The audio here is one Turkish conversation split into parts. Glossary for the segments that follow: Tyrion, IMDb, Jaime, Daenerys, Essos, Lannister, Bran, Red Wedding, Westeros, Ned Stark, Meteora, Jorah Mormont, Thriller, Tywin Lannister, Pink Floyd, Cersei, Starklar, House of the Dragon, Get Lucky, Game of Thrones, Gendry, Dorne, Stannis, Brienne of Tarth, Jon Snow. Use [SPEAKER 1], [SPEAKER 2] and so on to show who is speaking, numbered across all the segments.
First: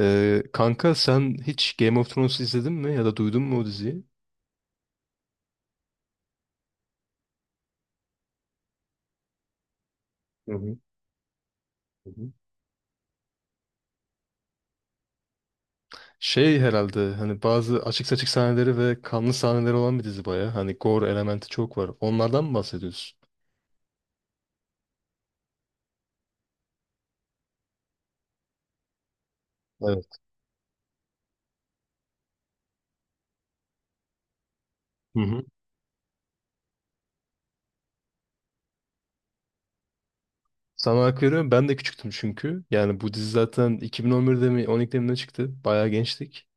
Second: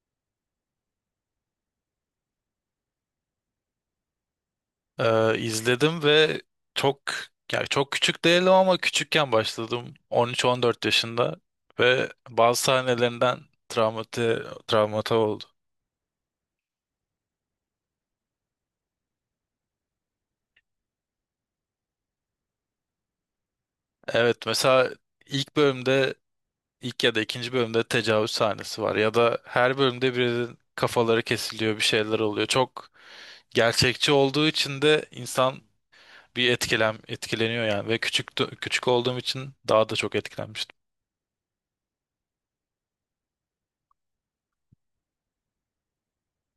[SPEAKER 1] Kanka sen hiç Game of Thrones izledin mi ya da duydun mu o diziyi?
[SPEAKER 2] İzledim ve çok çok küçük değilim ama küçükken başladım
[SPEAKER 1] Hı hı.
[SPEAKER 2] 13-14 yaşında
[SPEAKER 1] Hı
[SPEAKER 2] ve
[SPEAKER 1] hı.
[SPEAKER 2] bazı sahnelerinden travmati, travmata oldu.
[SPEAKER 1] Şey herhalde hani bazı açık saçık sahneleri ve kanlı sahneleri olan bir dizi baya. Hani gore elementi çok var. Onlardan mı bahsediyorsun?
[SPEAKER 2] Evet, mesela ilk bölümde ilk ya da ikinci bölümde tecavüz sahnesi var ya da her
[SPEAKER 1] Evet.
[SPEAKER 2] bölümde birinin kafaları kesiliyor, bir şeyler oluyor. Çok gerçekçi olduğu için de
[SPEAKER 1] Hı hı.
[SPEAKER 2] insan bir etkileniyor yani. Ve küçük olduğum için daha da çok etkilenmiştim.
[SPEAKER 1] Sana hak veriyorum. Ben de küçüktüm çünkü. Yani bu dizi zaten 2011'de mi 12'de mi ne çıktı? Bayağı gençtik.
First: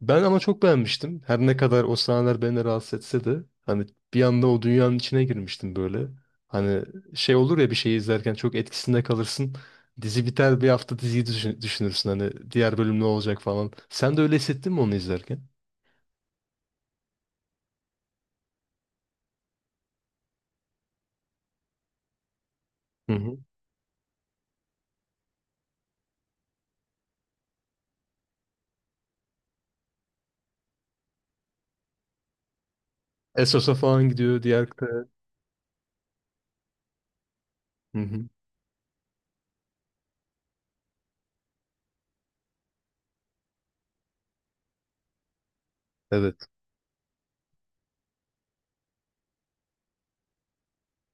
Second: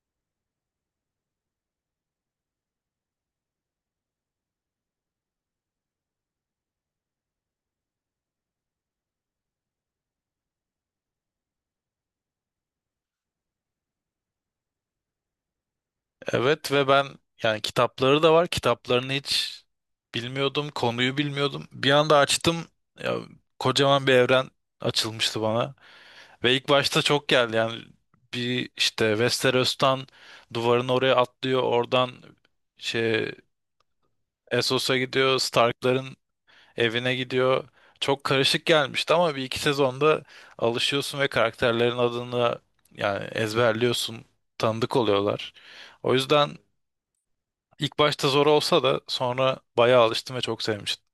[SPEAKER 1] Ben ama çok beğenmiştim. Her ne kadar o sahneler beni rahatsız etse de hani bir anda o dünyanın içine girmiştim böyle. Hani şey olur ya bir şeyi izlerken çok etkisinde kalırsın. Dizi biter bir hafta diziyi düşünürsün hani diğer bölüm ne olacak falan. Sen de öyle hissettin mi onu izlerken?
[SPEAKER 2] Evet, ve ben yani kitapları da var. Kitaplarını hiç bilmiyordum. Konuyu bilmiyordum. Bir anda açtım.
[SPEAKER 1] Hı
[SPEAKER 2] Ya,
[SPEAKER 1] hı.
[SPEAKER 2] kocaman bir evren açılmıştı bana. Ve ilk başta çok geldi yani. Bir işte Westeros'tan duvarın oraya atlıyor. Oradan şey
[SPEAKER 1] Essos'a falan gidiyor diğer
[SPEAKER 2] Essos'a
[SPEAKER 1] kıta.
[SPEAKER 2] gidiyor. Stark'ların evine gidiyor.
[SPEAKER 1] Hı
[SPEAKER 2] Çok
[SPEAKER 1] hı.
[SPEAKER 2] karışık gelmişti ama bir iki sezonda alışıyorsun ve karakterlerin adını yani ezberliyorsun. Tanıdık oluyorlar. O
[SPEAKER 1] Evet.
[SPEAKER 2] yüzden İlk başta zor olsa da sonra bayağı alıştım ve çok sevmiştim.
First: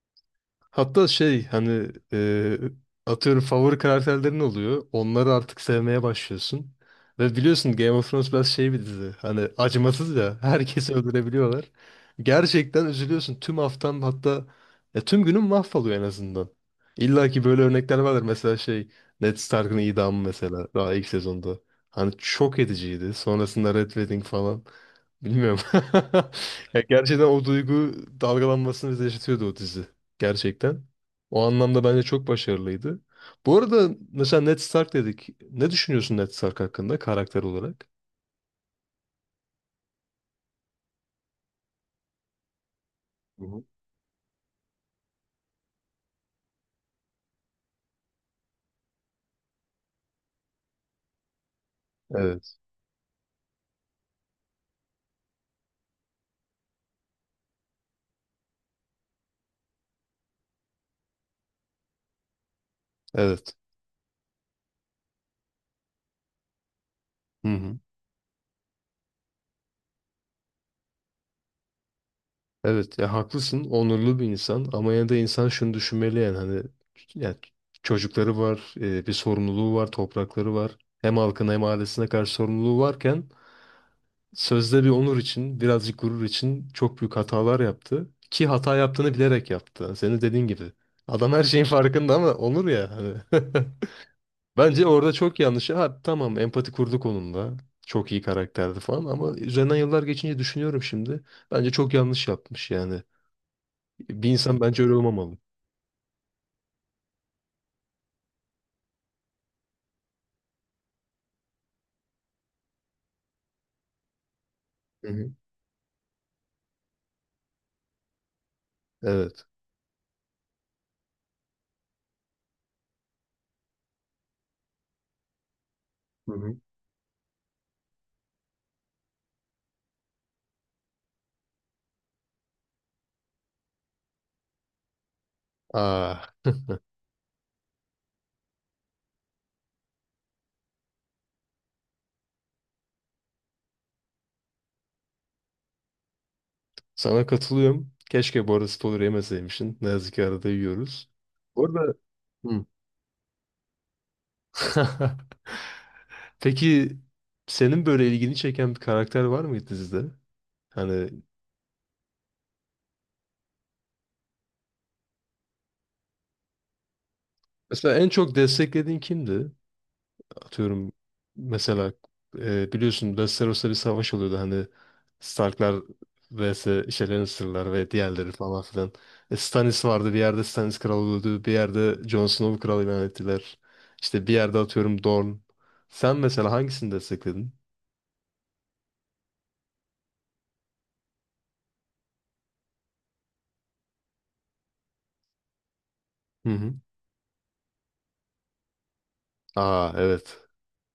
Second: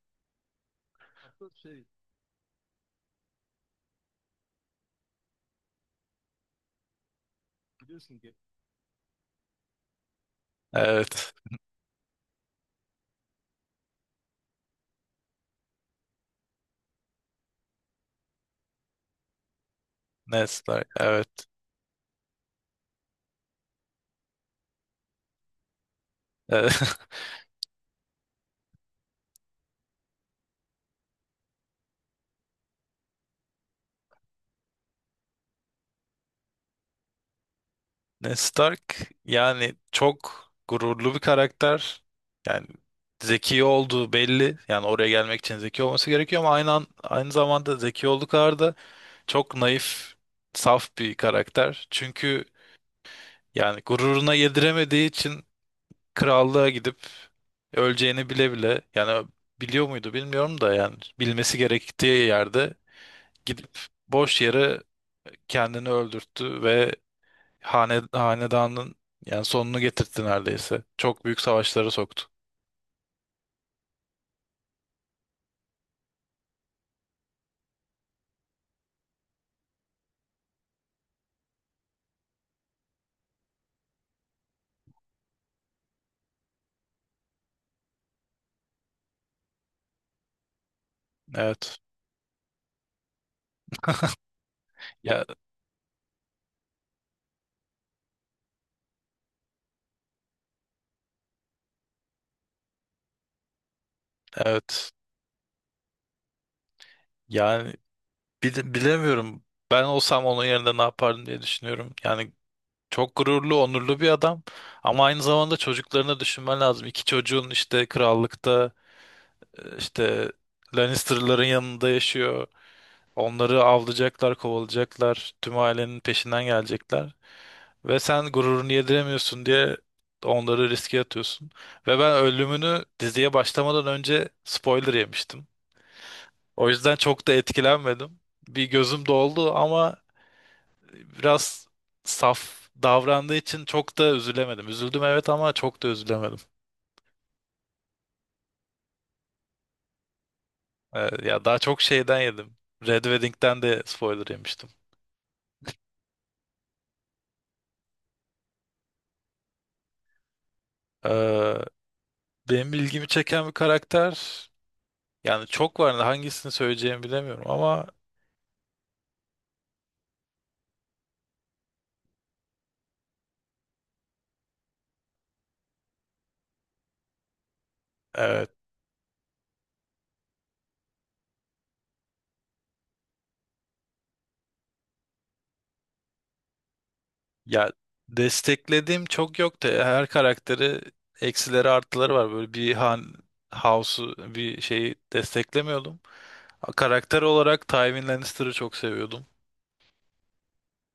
[SPEAKER 1] Hatta şey hani atıyorum favori karakterlerin oluyor. Onları artık sevmeye başlıyorsun. Ve biliyorsun Game of
[SPEAKER 2] Biliyorsun
[SPEAKER 1] Thrones
[SPEAKER 2] ki.
[SPEAKER 1] biraz şey bir dizi. Hani acımasız ya. Herkesi
[SPEAKER 2] Evet.
[SPEAKER 1] öldürebiliyorlar. Gerçekten üzülüyorsun. Tüm haftan hatta ya tüm günün mahvoluyor en azından. İlla ki böyle örnekler vardır. Mesela şey Ned Stark'ın idamı
[SPEAKER 2] Ned
[SPEAKER 1] mesela
[SPEAKER 2] Stark.
[SPEAKER 1] daha ilk sezonda.
[SPEAKER 2] Evet.
[SPEAKER 1] Hani çok ediciydi. Sonrasında Red Wedding falan. Bilmiyorum.
[SPEAKER 2] Ee,
[SPEAKER 1] Ya gerçekten o duygu dalgalanmasını bize yaşatıyordu o dizi. Gerçekten. O anlamda bence çok başarılıydı. Bu arada mesela Ned Stark dedik. Ne düşünüyorsun Ned Stark hakkında karakter olarak?
[SPEAKER 2] Ned Stark yani çok gururlu bir karakter. Yani
[SPEAKER 1] Hı hı.
[SPEAKER 2] zeki olduğu belli. Yani oraya gelmek için zeki olması gerekiyor ama aynı zamanda zeki olduğu kadar da çok naif, saf bir karakter. Çünkü
[SPEAKER 1] Evet.
[SPEAKER 2] yani gururuna yediremediği için krallığa gidip öleceğini bile bile, yani biliyor muydu bilmiyorum da, yani bilmesi gerektiği yerde
[SPEAKER 1] Evet.
[SPEAKER 2] gidip boş yere kendini öldürttü ve
[SPEAKER 1] Hı hı.
[SPEAKER 2] hanedanın yani sonunu getirtti neredeyse. Çok büyük savaşlara soktu.
[SPEAKER 1] Evet ya haklısın. Onurlu bir insan ama yine de insan şunu düşünmeli yani hani yani çocukları var, bir sorumluluğu var, toprakları var. Hem halkına hem ailesine karşı sorumluluğu varken sözde bir onur için, birazcık gurur için çok büyük hatalar yaptı. Ki hata yaptığını bilerek yaptı. Senin dediğin gibi. Adam her şeyin
[SPEAKER 2] Evet.
[SPEAKER 1] farkında ama onur ya hani. Bence orada
[SPEAKER 2] Ya
[SPEAKER 1] çok yanlış. Ha tamam empati kurduk onunla. Çok iyi karakterdi falan ama üzerinden yıllar geçince düşünüyorum şimdi. Bence çok yanlış yapmış yani. Bir insan bence
[SPEAKER 2] evet.
[SPEAKER 1] öyle olmamalı.
[SPEAKER 2] Yani bilemiyorum. Ben olsam onun yerinde ne yapardım diye düşünüyorum. Yani çok gururlu, onurlu bir adam ama
[SPEAKER 1] Hı
[SPEAKER 2] aynı
[SPEAKER 1] hı.
[SPEAKER 2] zamanda çocuklarını düşünmen lazım. İki çocuğun işte krallıkta,
[SPEAKER 1] Evet.
[SPEAKER 2] İşte Lannister'ların yanında yaşıyor. Onları avlayacaklar, kovalayacaklar. Tüm ailenin
[SPEAKER 1] Hı
[SPEAKER 2] peşinden
[SPEAKER 1] hı.
[SPEAKER 2] gelecekler. Ve sen gururunu yediremiyorsun diye onları riske atıyorsun. Ve ben ölümünü diziye başlamadan önce spoiler yemiştim.
[SPEAKER 1] Aa,
[SPEAKER 2] O yüzden çok da etkilenmedim. Bir gözüm doldu ama biraz saf davrandığı için çok da üzülemedim. Üzüldüm evet, ama çok da üzülemedim.
[SPEAKER 1] sana katılıyorum. Keşke bu arada spoiler yemeseymişsin. Ne yazık ki arada yiyoruz.
[SPEAKER 2] Ee, ya daha
[SPEAKER 1] Bu
[SPEAKER 2] çok
[SPEAKER 1] arada...
[SPEAKER 2] şeyden yedim.
[SPEAKER 1] Hı.
[SPEAKER 2] Red Wedding'den de spoiler yemiştim.
[SPEAKER 1] Peki senin böyle ilgini çeken bir karakter var mıydı dizide? Hani
[SPEAKER 2] Ee, Benim ilgimi çeken bir karakter yani çok var da hangisini söyleyeceğimi bilemiyorum ama
[SPEAKER 1] mesela en çok desteklediğin kimdi? Atıyorum mesela biliyorsun Westeros'ta bir savaş oluyordu hani Starklar vs. işte Lannister'lar ve diğerleri
[SPEAKER 2] evet.
[SPEAKER 1] falan filan. E, Stannis vardı bir yerde Stannis kral öldü bir yerde Jon Snow kral ilan ettiler. İşte bir yerde atıyorum Dorne. Sen mesela hangisini destekledin?
[SPEAKER 2] Ya, desteklediğim çok yok da her karakteri, eksileri artıları var, böyle bir house'u bir şeyi desteklemiyordum.
[SPEAKER 1] Hı hı.
[SPEAKER 2] Karakter olarak Tywin Lannister'ı çok seviyordum.
[SPEAKER 1] Aa evet.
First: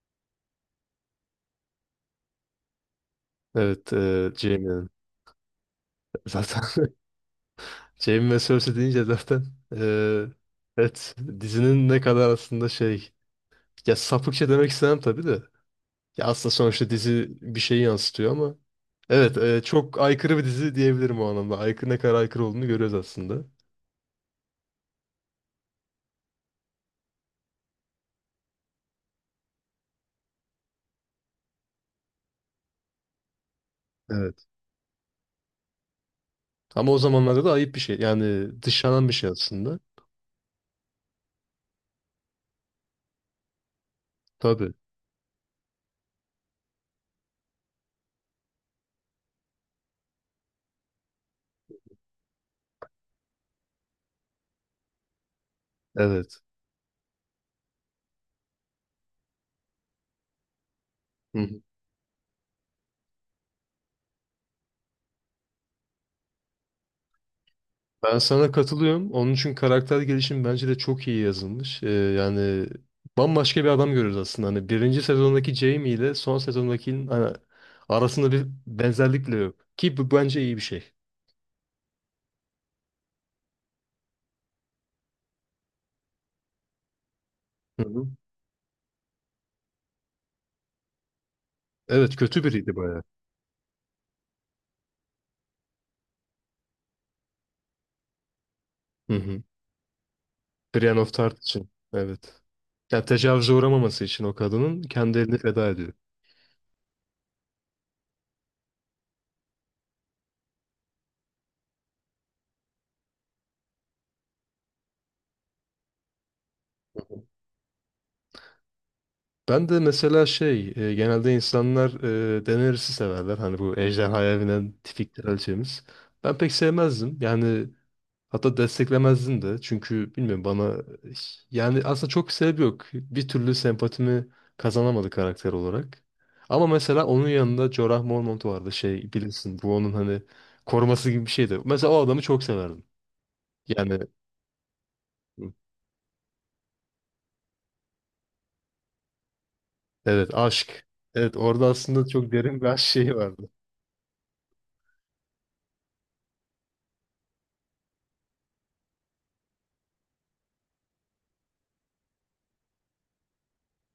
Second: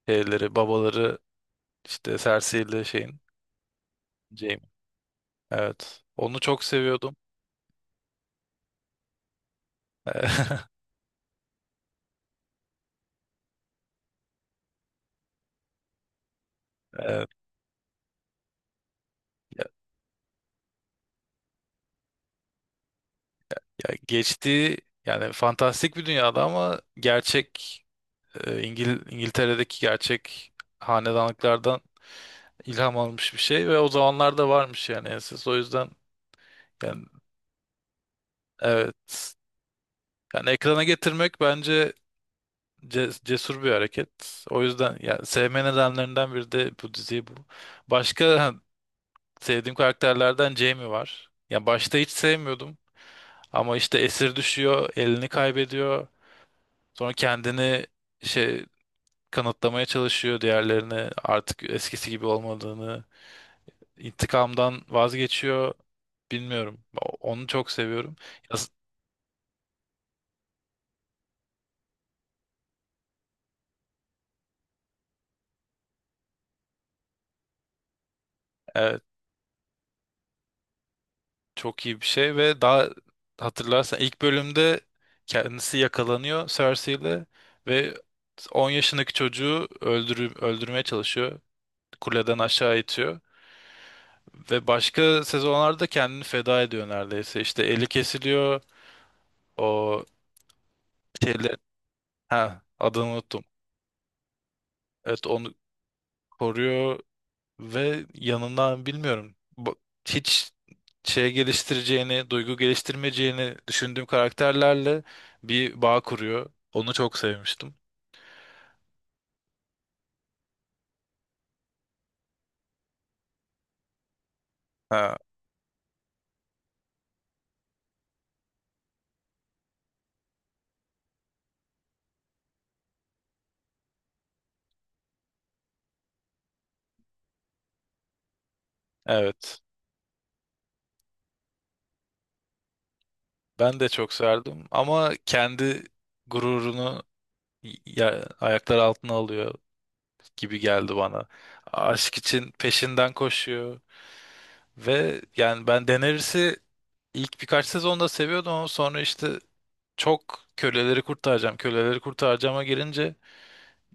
[SPEAKER 2] Şeyleri, babaları, işte Cersei ile şeyin,
[SPEAKER 1] Evet
[SPEAKER 2] Jaime.
[SPEAKER 1] Jaime'nin
[SPEAKER 2] Evet. Onu çok
[SPEAKER 1] zaten.
[SPEAKER 2] seviyordum.
[SPEAKER 1] Jamie ve Cersei deyince zaten eee, evet dizinin ne kadar aslında şey ya sapıkça demek istemem tabii de ya aslında sonuçta
[SPEAKER 2] Evet.
[SPEAKER 1] dizi bir şeyi yansıtıyor ama evet
[SPEAKER 2] Ya,
[SPEAKER 1] çok aykırı bir dizi diyebilirim o anlamda. Aykırı ne kadar aykırı olduğunu görüyoruz aslında.
[SPEAKER 2] ya geçtiği yani fantastik bir dünyada ama gerçek, İngiltere'deki gerçek hanedanlıklardan ilham almış bir şey ve o
[SPEAKER 1] Evet.
[SPEAKER 2] zamanlarda varmış yani enses. O yüzden
[SPEAKER 1] Ama o
[SPEAKER 2] yani
[SPEAKER 1] zamanlarda da ayıp bir şey. Yani dışlanan bir şey
[SPEAKER 2] evet.
[SPEAKER 1] aslında.
[SPEAKER 2] Yani ekrana getirmek bence cesur bir hareket. O
[SPEAKER 1] Tabii.
[SPEAKER 2] yüzden yani sevme nedenlerinden biri de bu diziyi bu. Başka ha, sevdiğim karakterlerden Jamie var. Ya başta hiç sevmiyordum ama işte esir düşüyor, elini kaybediyor.
[SPEAKER 1] Evet.
[SPEAKER 2] Sonra kendini şey kanıtlamaya çalışıyor diğerlerine,
[SPEAKER 1] Hı.
[SPEAKER 2] artık eskisi gibi olmadığını. İntikamdan vazgeçiyor, bilmiyorum. Onu çok seviyorum.
[SPEAKER 1] Ben sana
[SPEAKER 2] Yaz-
[SPEAKER 1] katılıyorum. Onun için karakter gelişimi bence de çok iyi yazılmış. Yani bambaşka bir adam görüyoruz aslında. Hani birinci sezondaki Jamie ile son sezondakinin hani arasında bir
[SPEAKER 2] evet,
[SPEAKER 1] benzerlik bile yok. Ki bu bence iyi bir şey.
[SPEAKER 2] çok iyi bir şey. Ve daha, hatırlarsan ilk bölümde kendisi yakalanıyor Cersei ile
[SPEAKER 1] Hı
[SPEAKER 2] ve
[SPEAKER 1] hı.
[SPEAKER 2] 10 yaşındaki çocuğu öldürmeye çalışıyor.
[SPEAKER 1] Evet
[SPEAKER 2] Kuleden
[SPEAKER 1] kötü biriydi
[SPEAKER 2] aşağı
[SPEAKER 1] bayağı.
[SPEAKER 2] itiyor. Ve başka sezonlarda kendini feda ediyor neredeyse. İşte eli kesiliyor.
[SPEAKER 1] Hı hı.
[SPEAKER 2] O
[SPEAKER 1] Brienne of Tarth
[SPEAKER 2] şeyler,
[SPEAKER 1] için. Evet.
[SPEAKER 2] ha
[SPEAKER 1] Yani
[SPEAKER 2] adını unuttum.
[SPEAKER 1] tecavüze uğramaması için o kadının kendi
[SPEAKER 2] Evet,
[SPEAKER 1] elini
[SPEAKER 2] onu
[SPEAKER 1] feda ediyor.
[SPEAKER 2] koruyor. Ve yanından bilmiyorum. Hiç şey geliştireceğini, duygu geliştirmeyeceğini düşündüğüm karakterlerle bir bağ kuruyor. Onu çok sevmiştim.
[SPEAKER 1] Ben de mesela şey, genelde insanlar Daenerys'i severler. Hani bu ejderhaya binen tipik
[SPEAKER 2] Ha.
[SPEAKER 1] kraliçemiz. Ben pek sevmezdim. Yani hatta desteklemezdim de. Çünkü bilmiyorum bana yani aslında çok sebep yok. Bir türlü sempatimi kazanamadı karakter olarak. Ama mesela onun yanında Jorah Mormont vardı şey bilirsin
[SPEAKER 2] Evet.
[SPEAKER 1] bu onun hani koruması gibi bir şeydi. Mesela o adamı çok severdim.
[SPEAKER 2] Ben de
[SPEAKER 1] Yani
[SPEAKER 2] çok serdim ama kendi gururunu, ya, ayaklar altına alıyor
[SPEAKER 1] evet
[SPEAKER 2] gibi
[SPEAKER 1] aşk.
[SPEAKER 2] geldi bana.
[SPEAKER 1] Evet orada aslında
[SPEAKER 2] Aşk
[SPEAKER 1] çok
[SPEAKER 2] için
[SPEAKER 1] derin bir aşk
[SPEAKER 2] peşinden
[SPEAKER 1] şeyi vardı.
[SPEAKER 2] koşuyor. Ve yani ben Daenerys'i ilk birkaç sezonda seviyordum ama sonra işte köleleri kurtaracağıma gelince,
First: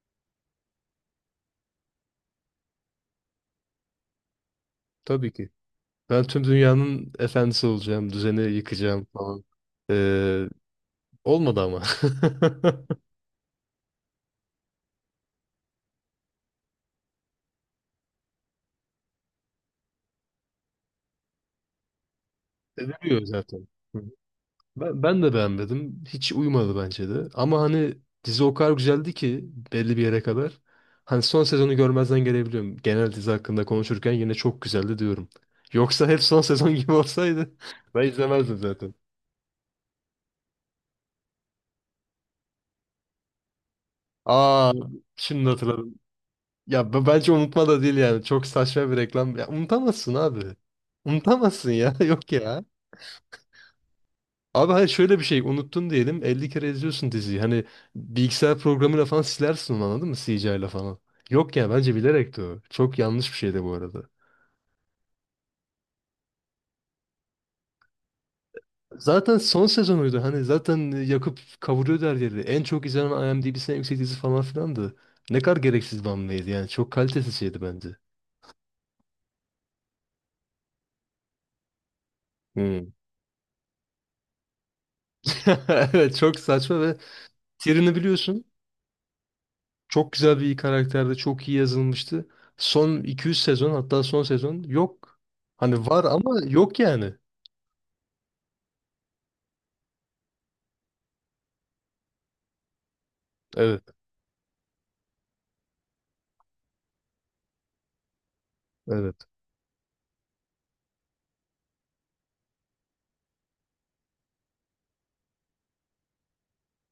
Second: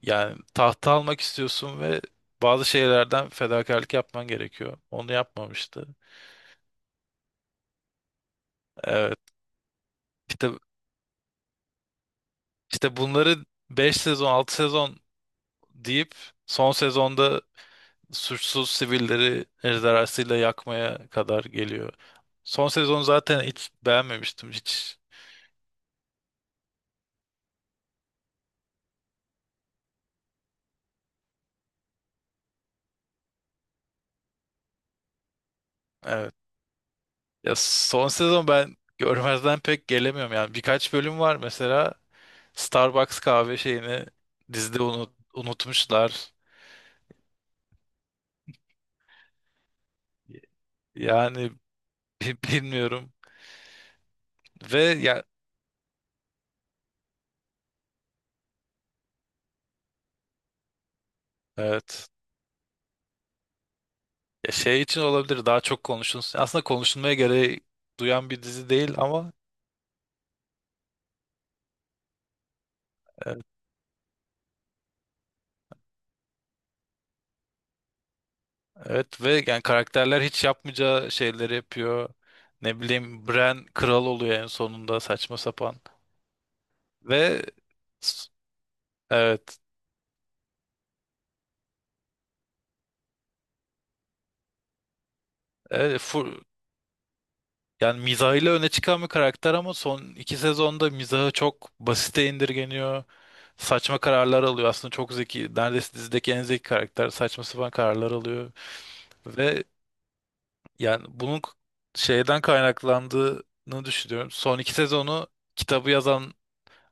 [SPEAKER 2] yani tahta almak istiyorsun ve bazı şeylerden fedakarlık yapman gerekiyor. Onu
[SPEAKER 1] Tabii ki.
[SPEAKER 2] yapmamıştı.
[SPEAKER 1] Ben tüm dünyanın efendisi olacağım, düzeni yıkacağım
[SPEAKER 2] Evet.
[SPEAKER 1] falan. Ee,
[SPEAKER 2] İşte,
[SPEAKER 1] Olmadı ama.
[SPEAKER 2] işte bunları 5 sezon, 6 sezon deyip son sezonda suçsuz sivilleri ejderhasıyla yakmaya kadar geliyor. Son sezonu
[SPEAKER 1] Ediliyor
[SPEAKER 2] zaten
[SPEAKER 1] zaten.
[SPEAKER 2] hiç
[SPEAKER 1] Hı.
[SPEAKER 2] beğenmemiştim, hiç.
[SPEAKER 1] Ben de beğenmedim. Hiç uymadı bence de. Ama hani dizi o kadar güzeldi ki belli bir yere kadar. Hani son sezonu görmezden gelebiliyorum. Genel dizi hakkında konuşurken yine çok güzeldi diyorum. Yoksa hep
[SPEAKER 2] Evet.
[SPEAKER 1] son sezon gibi olsaydı
[SPEAKER 2] Ya
[SPEAKER 1] ben
[SPEAKER 2] son sezon
[SPEAKER 1] izlemezdim
[SPEAKER 2] ben
[SPEAKER 1] zaten.
[SPEAKER 2] görmezden pek gelemiyorum yani. Birkaç bölüm var, mesela Starbucks kahve şeyini
[SPEAKER 1] Aa
[SPEAKER 2] dizide
[SPEAKER 1] şimdi hatırladım.
[SPEAKER 2] unutmuşlar.
[SPEAKER 1] Ya bence unutma da değil yani. Çok saçma bir reklam. Ya unutamazsın abi.
[SPEAKER 2] Yani
[SPEAKER 1] Unutamazsın ya. Yok ya.
[SPEAKER 2] Bilmiyorum.
[SPEAKER 1] Abi hayır
[SPEAKER 2] Ve
[SPEAKER 1] şöyle bir
[SPEAKER 2] ya
[SPEAKER 1] şey unuttun diyelim 50 kere izliyorsun diziyi. Hani bilgisayar programıyla falan silersin onu anladın mı? CGI ile falan. Yok ya bence
[SPEAKER 2] evet.
[SPEAKER 1] bilerekti o. Çok yanlış bir şeydi bu arada.
[SPEAKER 2] Ya şey için olabilir daha çok konuşulsun. Aslında konuşulmaya gereği duyan bir dizi değil ama
[SPEAKER 1] Zaten son sezonuydu. Hani zaten yakıp kavuruyordu her yeri. En çok izlenen
[SPEAKER 2] evet.
[SPEAKER 1] IMDb'si en yüksek dizi falan filandı. Ne kadar gereksiz bir hamleydi yani. Çok kalitesiz şeydi bence.
[SPEAKER 2] Evet ve yani karakterler hiç yapmayacağı şeyleri yapıyor. Ne
[SPEAKER 1] Hmm.
[SPEAKER 2] bileyim, Bran kral oluyor en sonunda, saçma sapan.
[SPEAKER 1] Evet çok saçma ve
[SPEAKER 2] Ve
[SPEAKER 1] Tyrion'u
[SPEAKER 2] s-
[SPEAKER 1] biliyorsun.
[SPEAKER 2] evet.
[SPEAKER 1] Çok güzel bir karakterdi. Çok iyi yazılmıştı. Son 200 sezon hatta son sezon yok. Hani
[SPEAKER 2] evet
[SPEAKER 1] var ama
[SPEAKER 2] full,
[SPEAKER 1] yok yani.
[SPEAKER 2] yani mizahıyla öne çıkan bir karakter ama son iki sezonda mizahı çok basite indirgeniyor.
[SPEAKER 1] Evet,
[SPEAKER 2] Saçma kararlar alıyor. Aslında çok zeki. Neredeyse dizideki en zeki karakter saçma sapan kararlar alıyor.
[SPEAKER 1] evet,
[SPEAKER 2] Ve yani bunun şeyden kaynaklandığını düşünüyorum. Son iki sezonu kitabı yazan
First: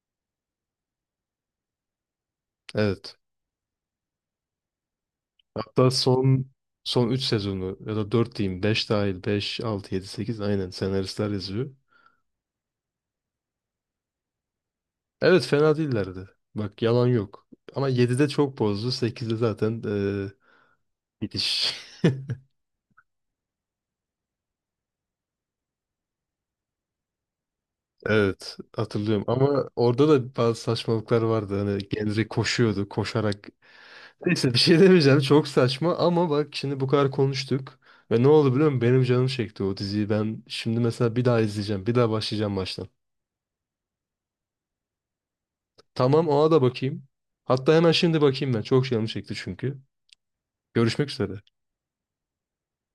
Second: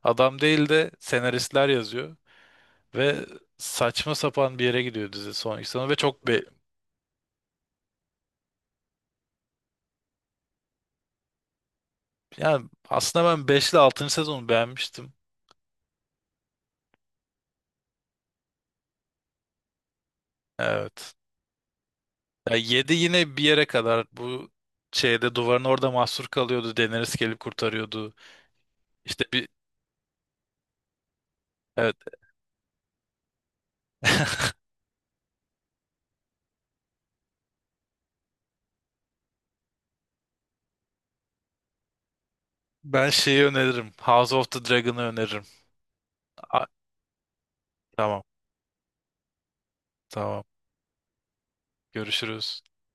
[SPEAKER 2] adam değil de senaristler yazıyor.
[SPEAKER 1] evet.
[SPEAKER 2] Ve saçma sapan bir yere gidiyor dizi son iki sezonu.
[SPEAKER 1] Hatta
[SPEAKER 2] Ve çok be
[SPEAKER 1] son 3 sezonu ya da 4 diyeyim 5 dahil 5 6 7 8 aynen senaristler yazıyor.
[SPEAKER 2] yani aslında ben 5 ile 6'ncı sezonu beğenmiştim.
[SPEAKER 1] Evet fena değillerdi. Bak yalan yok. Ama 7'de çok bozdu. 8'de zaten
[SPEAKER 2] Evet.
[SPEAKER 1] bitiş.
[SPEAKER 2] Ya 7 yine bir yere kadar, bu şeyde duvarın orada mahsur kalıyordu. Daenerys gelip kurtarıyordu.
[SPEAKER 1] Evet hatırlıyorum.
[SPEAKER 2] İşte bir
[SPEAKER 1] Ama orada da bazı saçmalıklar vardı. Hani
[SPEAKER 2] evet,
[SPEAKER 1] Gendry koşuyordu koşarak. Neyse bir şey demeyeceğim. Çok saçma ama bak şimdi bu kadar konuştuk. Ve ne oldu biliyor musun? Benim canım çekti o diziyi. Ben şimdi mesela bir daha izleyeceğim. Bir daha başlayacağım baştan.
[SPEAKER 2] ben şeyi öneririm. House of the Dragon'ı öneririm.
[SPEAKER 1] Tamam ona da
[SPEAKER 2] A-
[SPEAKER 1] bakayım. Hatta hemen şimdi
[SPEAKER 2] tamam,
[SPEAKER 1] bakayım ben. Çok canım çekti çünkü.
[SPEAKER 2] tamam,
[SPEAKER 1] Görüşmek üzere.
[SPEAKER 2] görüşürüz.